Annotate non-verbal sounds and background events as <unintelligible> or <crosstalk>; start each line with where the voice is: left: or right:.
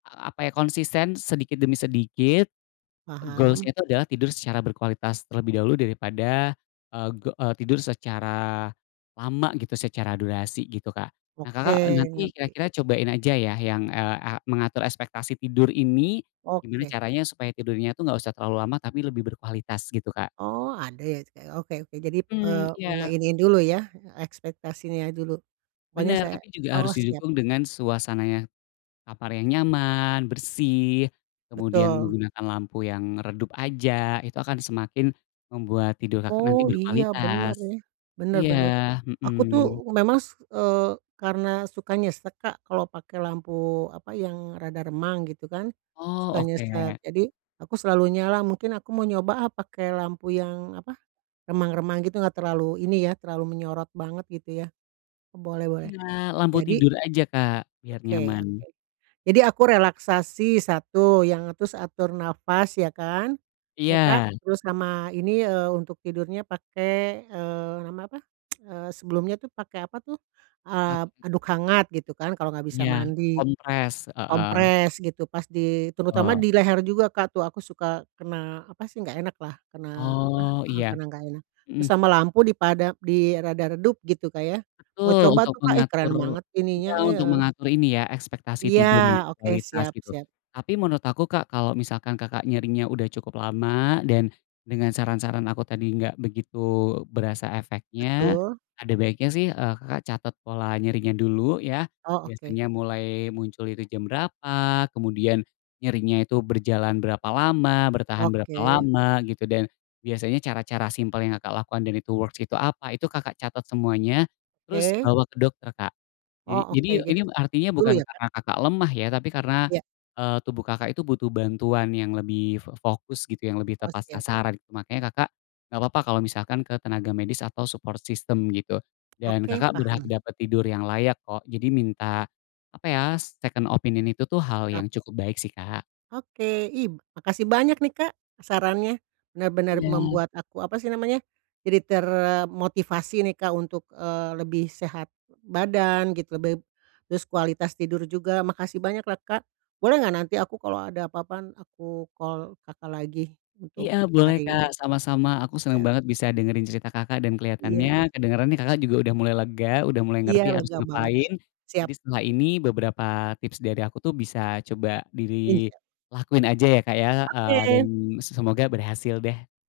left: A apa ya konsisten, sedikit demi sedikit goals-nya
right: Paham.
left: itu adalah tidur secara berkualitas terlebih dahulu daripada, eee, tidur secara lama gitu secara durasi gitu, Kak. Nah, Kakak
right: Oke,
left: nanti
right: ngerti.
left: kira-kira cobain aja ya yang, eee, a mengatur ekspektasi tidur ini, gimana
right: Oke.
left: caranya supaya tidurnya tuh gak usah terlalu lama tapi lebih berkualitas gitu, Kak.
right: Oh, ada ya? <unintelligible> oke oke, jadi,
left: Mmm,
right: eee,
left: iya.
right: menginiin dulu ya, ekspektasinya dulu, pokoknya
left: Bener,
right: saya
left: tapi juga
right: oh
left: harus
right: siap.
left: didukung dengan suasana yang, kamar yang nyaman, bersih, kemudian
right: Betul.
left: menggunakan lampu yang redup aja, itu akan semakin membuat tidur, Kakak, nanti
right: Oh, iya
left: berkualitas
right: bener nih. Bener
left: iya,
right: bener. Aku tuh
left: mhm.
right: memang s eee, karena suka nyesek, Kak, kalau pakai lampu, apa, yang rada remang gitu kan, suka
left: Oh,
right: nyesek.
left: oke.
right: Jadi aku selalu nyala, mungkin aku mau nyoba ah, apa pakai lampu yang, apa, remang-remang gitu enggak terlalu ini ya, terlalu menyorot banget gitu ya. Boleh boleh.
left: Iya, lampu
right: Jadi
left: tidur aja, Kak, biar
right: Oke
left: nyaman.
right: oke. Jadi aku relaksasi, satu yang terus atur napas ya kan, ya, Kak.
left: Iya.
right: Terus sama ini, eee, untuk tidurnya pakai, eee, namanya apa <tsk> eee, sebelumnya tuh pakai apa tuh, eee,
left: <unintelligible>
right: handuk hangat gitu kan kalau nggak bisa
left: Iya,
right: mandi.
left: kompres, heeh.
right: Kompres gitu pas di, terutama
left: Oh.
right: di leher juga, Kak, tuh, aku suka kena, apa sih, nggak enaklah kena apa
left: Oh,
right: heeh,
left: iya,
right: kena nggak enak. Terus
left: mhm.
right: sama lampu dipada di rada redup gitu, Kak, ya. Mau
left: Betul,
right: coba
left: untuk
right: tuh, Kak, eh keren
left: mengatur
right: banget ininya,
left: iya,
right: eh,
left: untuk
right: eee
left: mengatur ini ya ekspektasi
right: Iya
left: tidur yang
right: oke,
left: berkualitas
right: siap
left: gitu.
right: siap.
left: Tapi menurut aku, Kak, kalo misalkan, Kakak, nyerinya udah cukup lama dan dengan saran-saran aku tadi nggak begitu berasa efeknya,
right: Betul.
left: ada baiknya sih, eee, Kakak, catat pola nyerinya dulu ya.
right: Oh, oke.
left: Biasanya mulai muncul itu jam berapa, kemudian nyerinya itu berjalan berapa lama, bertahan berapa
right: Oke.
left: lama gitu, dan biasanya cara-cara simpel yang, Kakak, lakukan dan itu works itu apa, itu, Kakak, catat semuanya, terus
right: Oke.
left: bawa ke dokter, Kak.
right: Oh,
left: Jadi jadi
right: oke.
left: ini
right: Jadi <unintelligible>
left: artinya
right: dulu
left: bukan
right: ya, Kak?
left: karena, Kakak, lemah ya, tapi karena,
right: Iya.
left: eee, tubuh, Kakak, itu butuh bantuan yang lebih f fokus gitu yang lebih
right: Oh,
left: tepat
right: siap.
left: sasaran makanya, Kakak, gak apa-apa kalo misalkan ke tenaga medis atau support system, gitu. Dan,
right: Oke,
left: Kakak, berhak
right: paham.
left: dapet tidur yang layak kok. Jadi minta, apa ya, second opinion itu tuh, hal
right: Ap
left: yang cukup baik sih, Kak.
right: Oke, ih, makasih banyak nih, Kak, sarannya benar-benar
left: Iya.
right: membuat aku, apa sih namanya, jadi termotivasi nih, Kak, untuk, eee, lebih sehat badan gitu. Lebih, terus kualitas tidur juga. Makasih banyaklah, Kak! Boleh nggak nanti aku kalo ada apa-apa aku call, Kakak, lagi untuk
left: Iya boleh, Kak,
right: cari
left: sama-sama! Aku seneng
right: <unintelligible>
left: banget bisa dengerin cerita, Kakak, dan
right: Iya.
left: keliatannya kedengeran, Kakak, juga udah mulai lega, udah mulai
right: Iya,
left: ngerti harus
right: lega banget
left: ngapain.
right: siap.
left: Jadi setelah ini beberapa tips dari aku tuh bisa coba di
right: Insya
left: lakuin aja ya, Kak, ya, eee, dan
right: Oke!
left: s semoga berhasil deh.